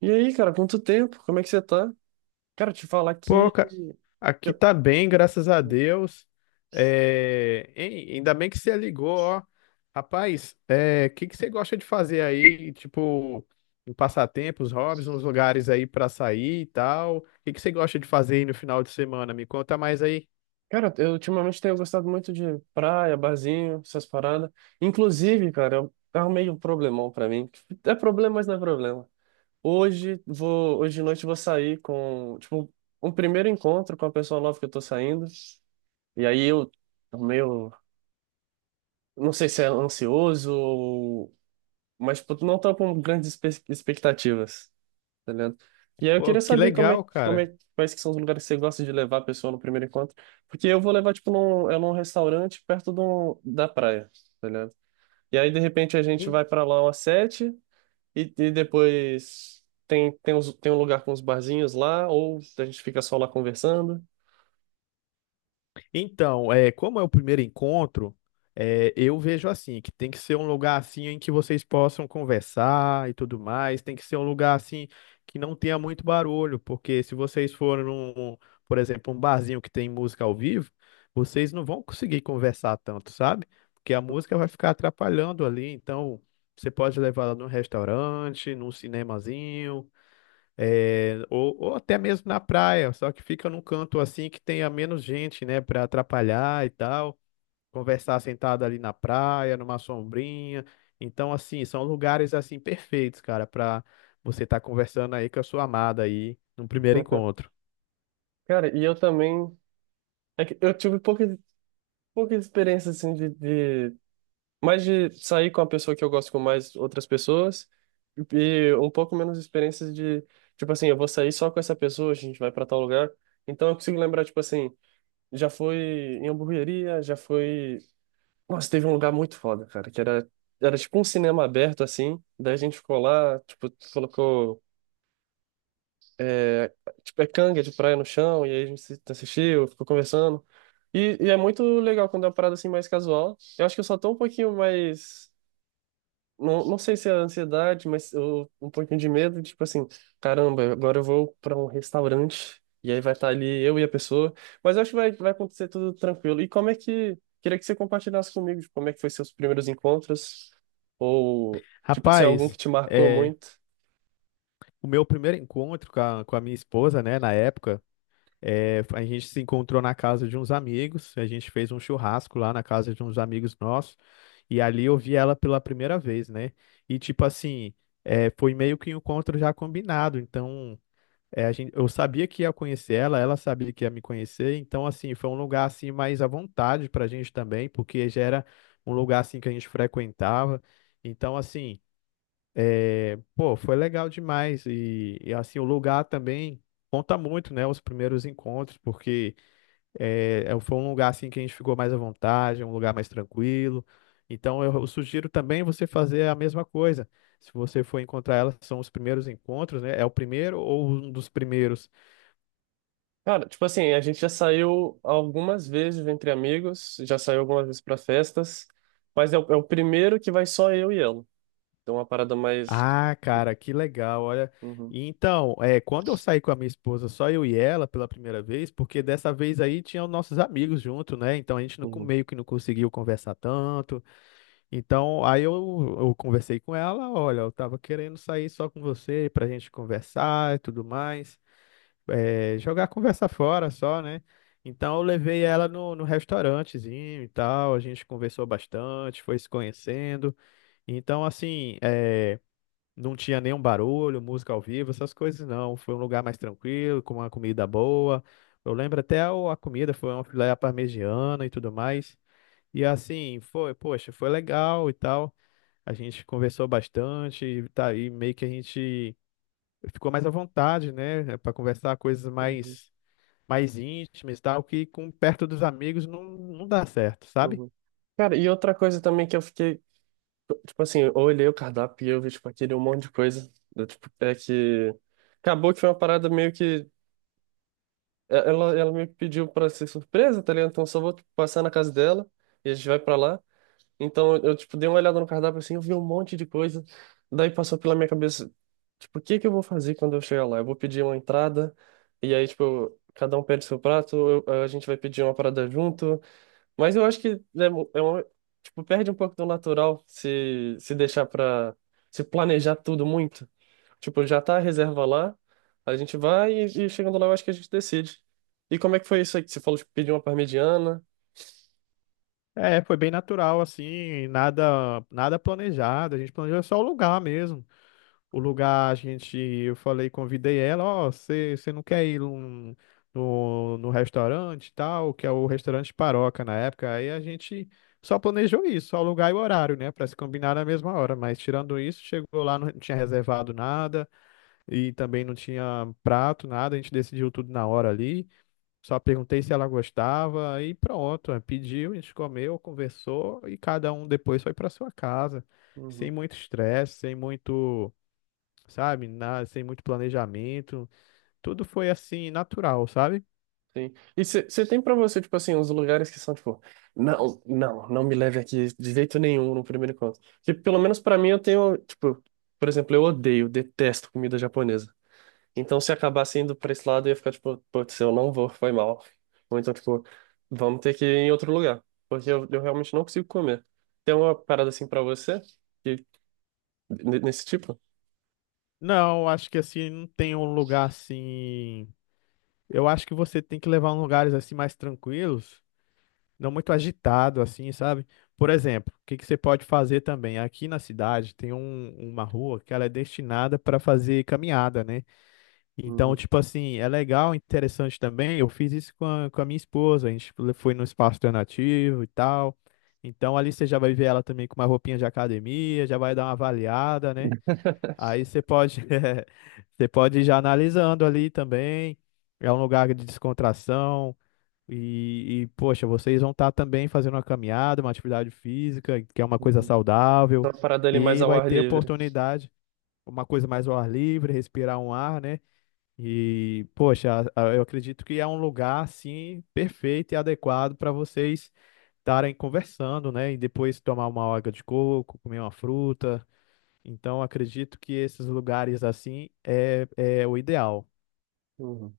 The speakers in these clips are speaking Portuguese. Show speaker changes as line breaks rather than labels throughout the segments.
E aí, cara, quanto tempo? Como é que você tá? Cara, te falar
Pô,
que
aqui
eu-
tá bem, graças a Deus. É, hein, ainda bem que você ligou, ó. Rapaz, o que que você gosta de fazer aí? Tipo, em passatempos, hobbies, uns lugares aí pra sair e tal. O que que você gosta de fazer aí no final de semana? Me conta mais aí.
Cara, eu ultimamente tenho gostado muito de praia, barzinho, essas paradas. Inclusive, cara, eu arrumei um problemão pra mim. É problema, mas não é problema. Hoje de noite eu vou sair com, tipo, um primeiro encontro com a pessoa nova que eu tô saindo. E aí eu meio, não sei se é ansioso ou, mas tipo, não tô com grandes expectativas. Tá ligado? E aí eu
Pô,
queria
que
saber como é,
legal,
como
cara.
é, quais que são os lugares que você gosta de levar a pessoa no primeiro encontro. Porque eu vou levar, tipo, num restaurante perto de da praia, tá ligado? E aí, de repente, a gente vai pra lá umas 7 e, e depois tem um lugar com uns barzinhos lá, ou a gente fica só lá conversando.
Então, é, como é o primeiro encontro, é, eu vejo assim, que tem que ser um lugar assim em que vocês possam conversar e tudo mais, tem que ser um lugar assim que não tenha muito barulho, porque se vocês forem num, por exemplo, um barzinho que tem música ao vivo, vocês não vão conseguir conversar tanto, sabe? Porque a música vai ficar atrapalhando ali, então você pode levar ela num restaurante, num cinemazinho, é, ou até mesmo na praia, só que fica num canto assim que tenha menos gente, né, para atrapalhar e tal, conversar sentado ali na praia, numa sombrinha. Então, assim, são lugares assim perfeitos, cara, para você estar conversando aí com a sua amada aí num primeiro encontro.
Cara, e eu também... é que eu tive pouca experiência, assim, de mais de sair com a pessoa que eu gosto com mais outras pessoas e um pouco menos experiências de, tipo assim, eu vou sair só com essa pessoa, a gente vai para tal lugar. Então eu consigo lembrar, tipo assim, já foi em hamburgueria, já foi. Nossa, teve um lugar muito foda, cara, que era, era tipo um cinema aberto, assim. Daí a gente ficou lá, tipo, colocou, é, tipo, é canga de praia no chão, e aí a gente assistiu, ficou conversando. E é muito legal quando é uma parada assim mais casual. Eu acho que eu só tô um pouquinho mais. Não, não sei se é ansiedade, mas eu, um pouquinho de medo, tipo assim, caramba, agora eu vou para um restaurante e aí vai estar ali eu e a pessoa, mas eu acho que vai, vai acontecer tudo tranquilo. E como é que, queria que você compartilhasse comigo, tipo, como é que foi seus primeiros encontros, ou, tipo assim, algum que
Rapaz,
te marcou
é,
muito?
o meu primeiro encontro com a minha esposa, né, na época. É, a gente se encontrou na casa de uns amigos, a gente fez um churrasco lá na casa de uns amigos nossos, e ali eu vi ela pela primeira vez, né? E tipo assim, é, foi meio que um encontro já combinado, então é, a gente, eu sabia que ia conhecer ela, ela sabia que ia me conhecer, então assim, foi um lugar assim mais à vontade pra gente também, porque já era um lugar assim que a gente frequentava, então assim. É, pô, foi legal demais e, assim o lugar também conta muito, né? Os primeiros encontros, porque é, foi um lugar assim que a gente ficou mais à vontade, um lugar mais tranquilo. Então eu sugiro também você fazer a mesma coisa. Se você for encontrar ela, são os primeiros encontros, né? É o primeiro ou um dos primeiros.
Cara, tipo assim, a gente já saiu algumas vezes entre amigos, já saiu algumas vezes para festas, mas é o primeiro que vai só eu e ela, então é uma parada mais...
Ah, cara, que legal, olha.
Uhum,
E então, é, quando eu saí com a minha esposa, só eu e ela pela primeira vez, porque dessa vez aí tinham nossos amigos junto, né? Então a gente não, meio que não conseguiu conversar tanto. Então, eu conversei com ela, olha, eu tava querendo sair só com você pra gente conversar e tudo mais. É, jogar a conversa fora só, né? Então eu levei ela no restaurantezinho e tal, a gente conversou bastante, foi se conhecendo. Então, assim, é. Não tinha nenhum barulho, música ao vivo, essas coisas não. Foi um lugar mais tranquilo, com uma comida boa. Eu lembro até a comida foi uma filé à parmegiana e tudo mais. E assim, foi, poxa, foi legal e tal. A gente conversou bastante, e tá aí meio que a gente ficou mais à vontade, né, para conversar coisas
uhum.
mais mais íntimas e tal, que com perto dos amigos não, não dá certo, sabe?
Uhum. Cara, e outra coisa também que eu fiquei, tipo assim, eu olhei o cardápio e eu vi, tipo, aquele um monte de coisa, né, tipo, é que acabou que foi uma parada meio que, ela, ela meio que pediu pra ser surpresa, tá ligado? Então eu só vou tipo, passar na casa dela e a gente vai pra lá. Então eu, tipo, dei uma olhada no cardápio assim, eu vi um monte de coisa, daí passou pela minha cabeça, tipo, o que que eu vou fazer quando eu chegar lá? Eu vou pedir uma entrada e aí, tipo, cada um pede seu prato, a gente vai pedir uma parada junto, mas eu acho que né, é uma, tipo, perde um pouco do natural se, se deixar pra se planejar tudo muito. Tipo, já tá a reserva lá, a gente vai e chegando lá eu acho que a gente decide. E como é que foi isso aí que você falou, tipo, pedir uma parmegiana?
É, foi bem natural assim, nada planejado, a gente planejou só o lugar mesmo. O lugar, a gente, eu falei, convidei ela, ó, você não quer ir no, no restaurante e tal, que é o restaurante Paroca na época, aí a gente só planejou isso, só o lugar e o horário, né, para se combinar na mesma hora, mas tirando isso, chegou lá, não tinha reservado nada e também não tinha prato, nada, a gente decidiu tudo na hora ali, só perguntei se ela gostava aí pronto. Aí pediu, a gente comeu, conversou e cada um depois foi para sua casa, sem
Uhum.
muito estresse, sem muito, sabe? Sem muito planejamento. Tudo foi assim, natural, sabe?
Sim. E você tem pra você, tipo assim, uns lugares que são, tipo, não me leve aqui de jeito nenhum no primeiro encontro. Que pelo menos pra mim eu tenho, tipo, por exemplo, eu odeio, detesto comida japonesa. Então, se acabasse indo pra esse lado, eu ia ficar tipo, putz, eu não vou, foi mal. Ou então, tipo, vamos ter que ir em outro lugar, porque eu realmente não consigo comer. Tem uma parada assim pra você? Que, nesse tipo?
Não, acho que assim, não tem um lugar assim. Eu acho que você tem que levar em lugares assim mais tranquilos, não muito agitado, assim, sabe? Por exemplo, o que que você pode fazer também? Aqui na cidade tem uma rua que ela é destinada para fazer caminhada, né? Então,
Uhum.
tipo assim, é legal, interessante também. Eu fiz isso com a minha esposa. A gente foi no espaço alternativo e tal. Então, ali você já vai ver ela também com uma roupinha de academia, já vai dar uma avaliada, né? Aí você pode, você pode ir já analisando ali também. É um lugar de descontração. E, poxa, vocês vão estar também fazendo uma caminhada, uma atividade física, que é uma coisa
Uhum.
saudável.
Tem uma parada ali mais
E
ao
vai
ar
ter
livre.
oportunidade, uma coisa mais ao ar livre, respirar um ar, né? E, poxa, eu acredito que é um lugar assim perfeito e adequado para vocês estarem conversando, né? E depois tomar uma água de coco, comer uma fruta. Então, acredito que esses lugares assim é, é o ideal.
Uhum.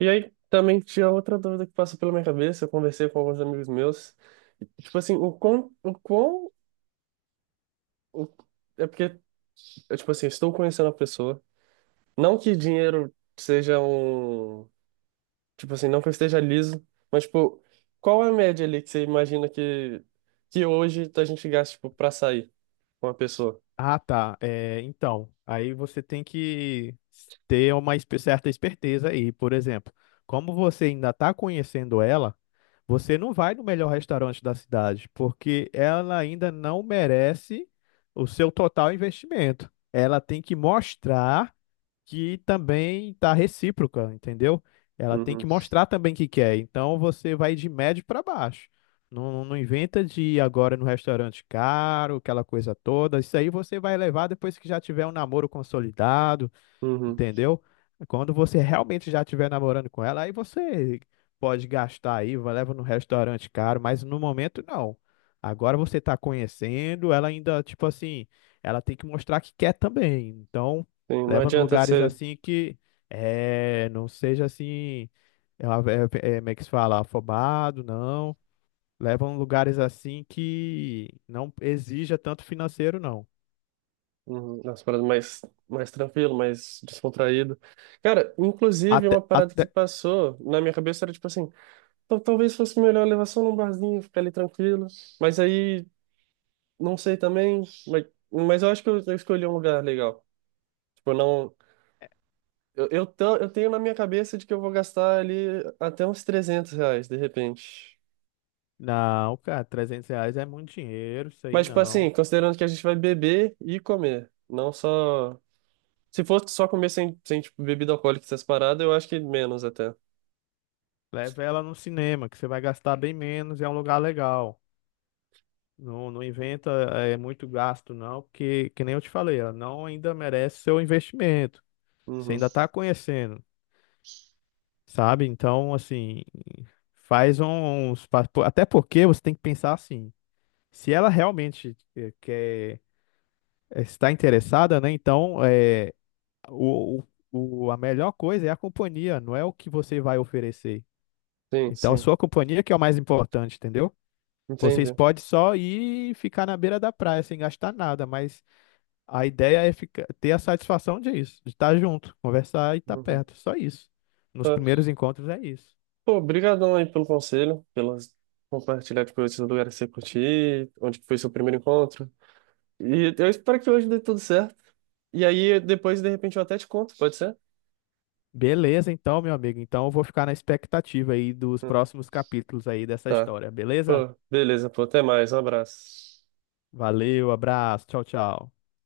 E aí, também tinha outra dúvida que passou pela minha cabeça, eu conversei com alguns amigos meus. Tipo assim, o- é porque, eu, tipo assim, estou conhecendo a pessoa. Não que dinheiro seja um. Tipo assim, não que eu esteja liso, mas, tipo, qual é a média ali que você imagina que hoje a gente gasta, tipo, pra sair com uma pessoa?
Ah, tá. É, então, aí você tem que ter uma certa esperteza aí. Por exemplo, como você ainda está conhecendo ela. Você não vai no melhor restaurante da cidade, porque ela ainda não merece o seu total investimento. Ela tem que mostrar que também está recíproca, entendeu? Ela tem que
Uhum.
mostrar também que quer. Então você vai de médio para baixo. Não, inventa de ir agora no restaurante caro, aquela coisa toda. Isso aí você vai levar depois que já tiver um namoro consolidado.
Uhum.
Entendeu? Quando você realmente já estiver namorando com ela, aí você pode gastar aí, leva no restaurante caro, mas no momento não. Agora você tá conhecendo, ela ainda, tipo assim, ela tem que mostrar que quer também. Então,
Sim, não
leva em
adianta
lugares
ser
assim que é, não seja assim, é, é, é, como é que se fala, afobado, não. Leva em lugares assim que não exija tanto financeiro, não.
uhum, umas paradas mais, mais tranquilo, mais descontraído. Cara, inclusive, uma
Até,
parada que
até,
passou na minha cabeça era, tipo assim, talvez fosse melhor levar só num barzinho, ficar ali tranquilo, mas aí, não sei também, mas eu acho que eu escolhi um lugar legal. Tipo, não. Eu tenho na minha cabeça de que eu vou gastar ali até uns R$ 300, de repente.
Não, cara, R$ 300 é muito dinheiro, isso aí
Mas, tipo assim,
não.
considerando que a gente vai beber e comer, não só... Se fosse só comer sem, sem tipo, bebida alcoólica e essas paradas, eu acho que menos até.
Leva ela no cinema, que você vai gastar bem menos e é um lugar legal. Não, inventa é, muito gasto, não, porque, que nem eu te falei, ela não ainda merece seu investimento. Você
Uhum.
ainda tá conhecendo, sabe? Então, assim, faz um, uns. Até porque você tem que pensar assim: se ela realmente quer, está interessada, né? Então, é, o, a melhor coisa é a companhia, não é o que você vai oferecer.
Sim,
Então, a
sim.
sua companhia que é o mais importante, entendeu? Vocês
Entendi.
podem só ir e ficar na beira da praia sem gastar nada, mas a ideia é ficar, ter a satisfação disso, de estar junto, conversar e estar
Uhum.
perto, só isso. Nos
Tá.
primeiros encontros é isso.
Pô, brigadão aí pelo conselho, pelas compartilhar tipo, esses lugares que você curtiu, onde que foi seu primeiro encontro. E eu espero que hoje dê tudo certo. E aí, depois, de repente, eu até te conto, pode ser?
Beleza, então, meu amigo. Então, eu vou ficar na expectativa aí dos
Hum.
próximos capítulos aí dessa
Tá.
história, beleza?
Beleza, pô, até mais, um abraço.
Valeu, abraço, tchau, tchau.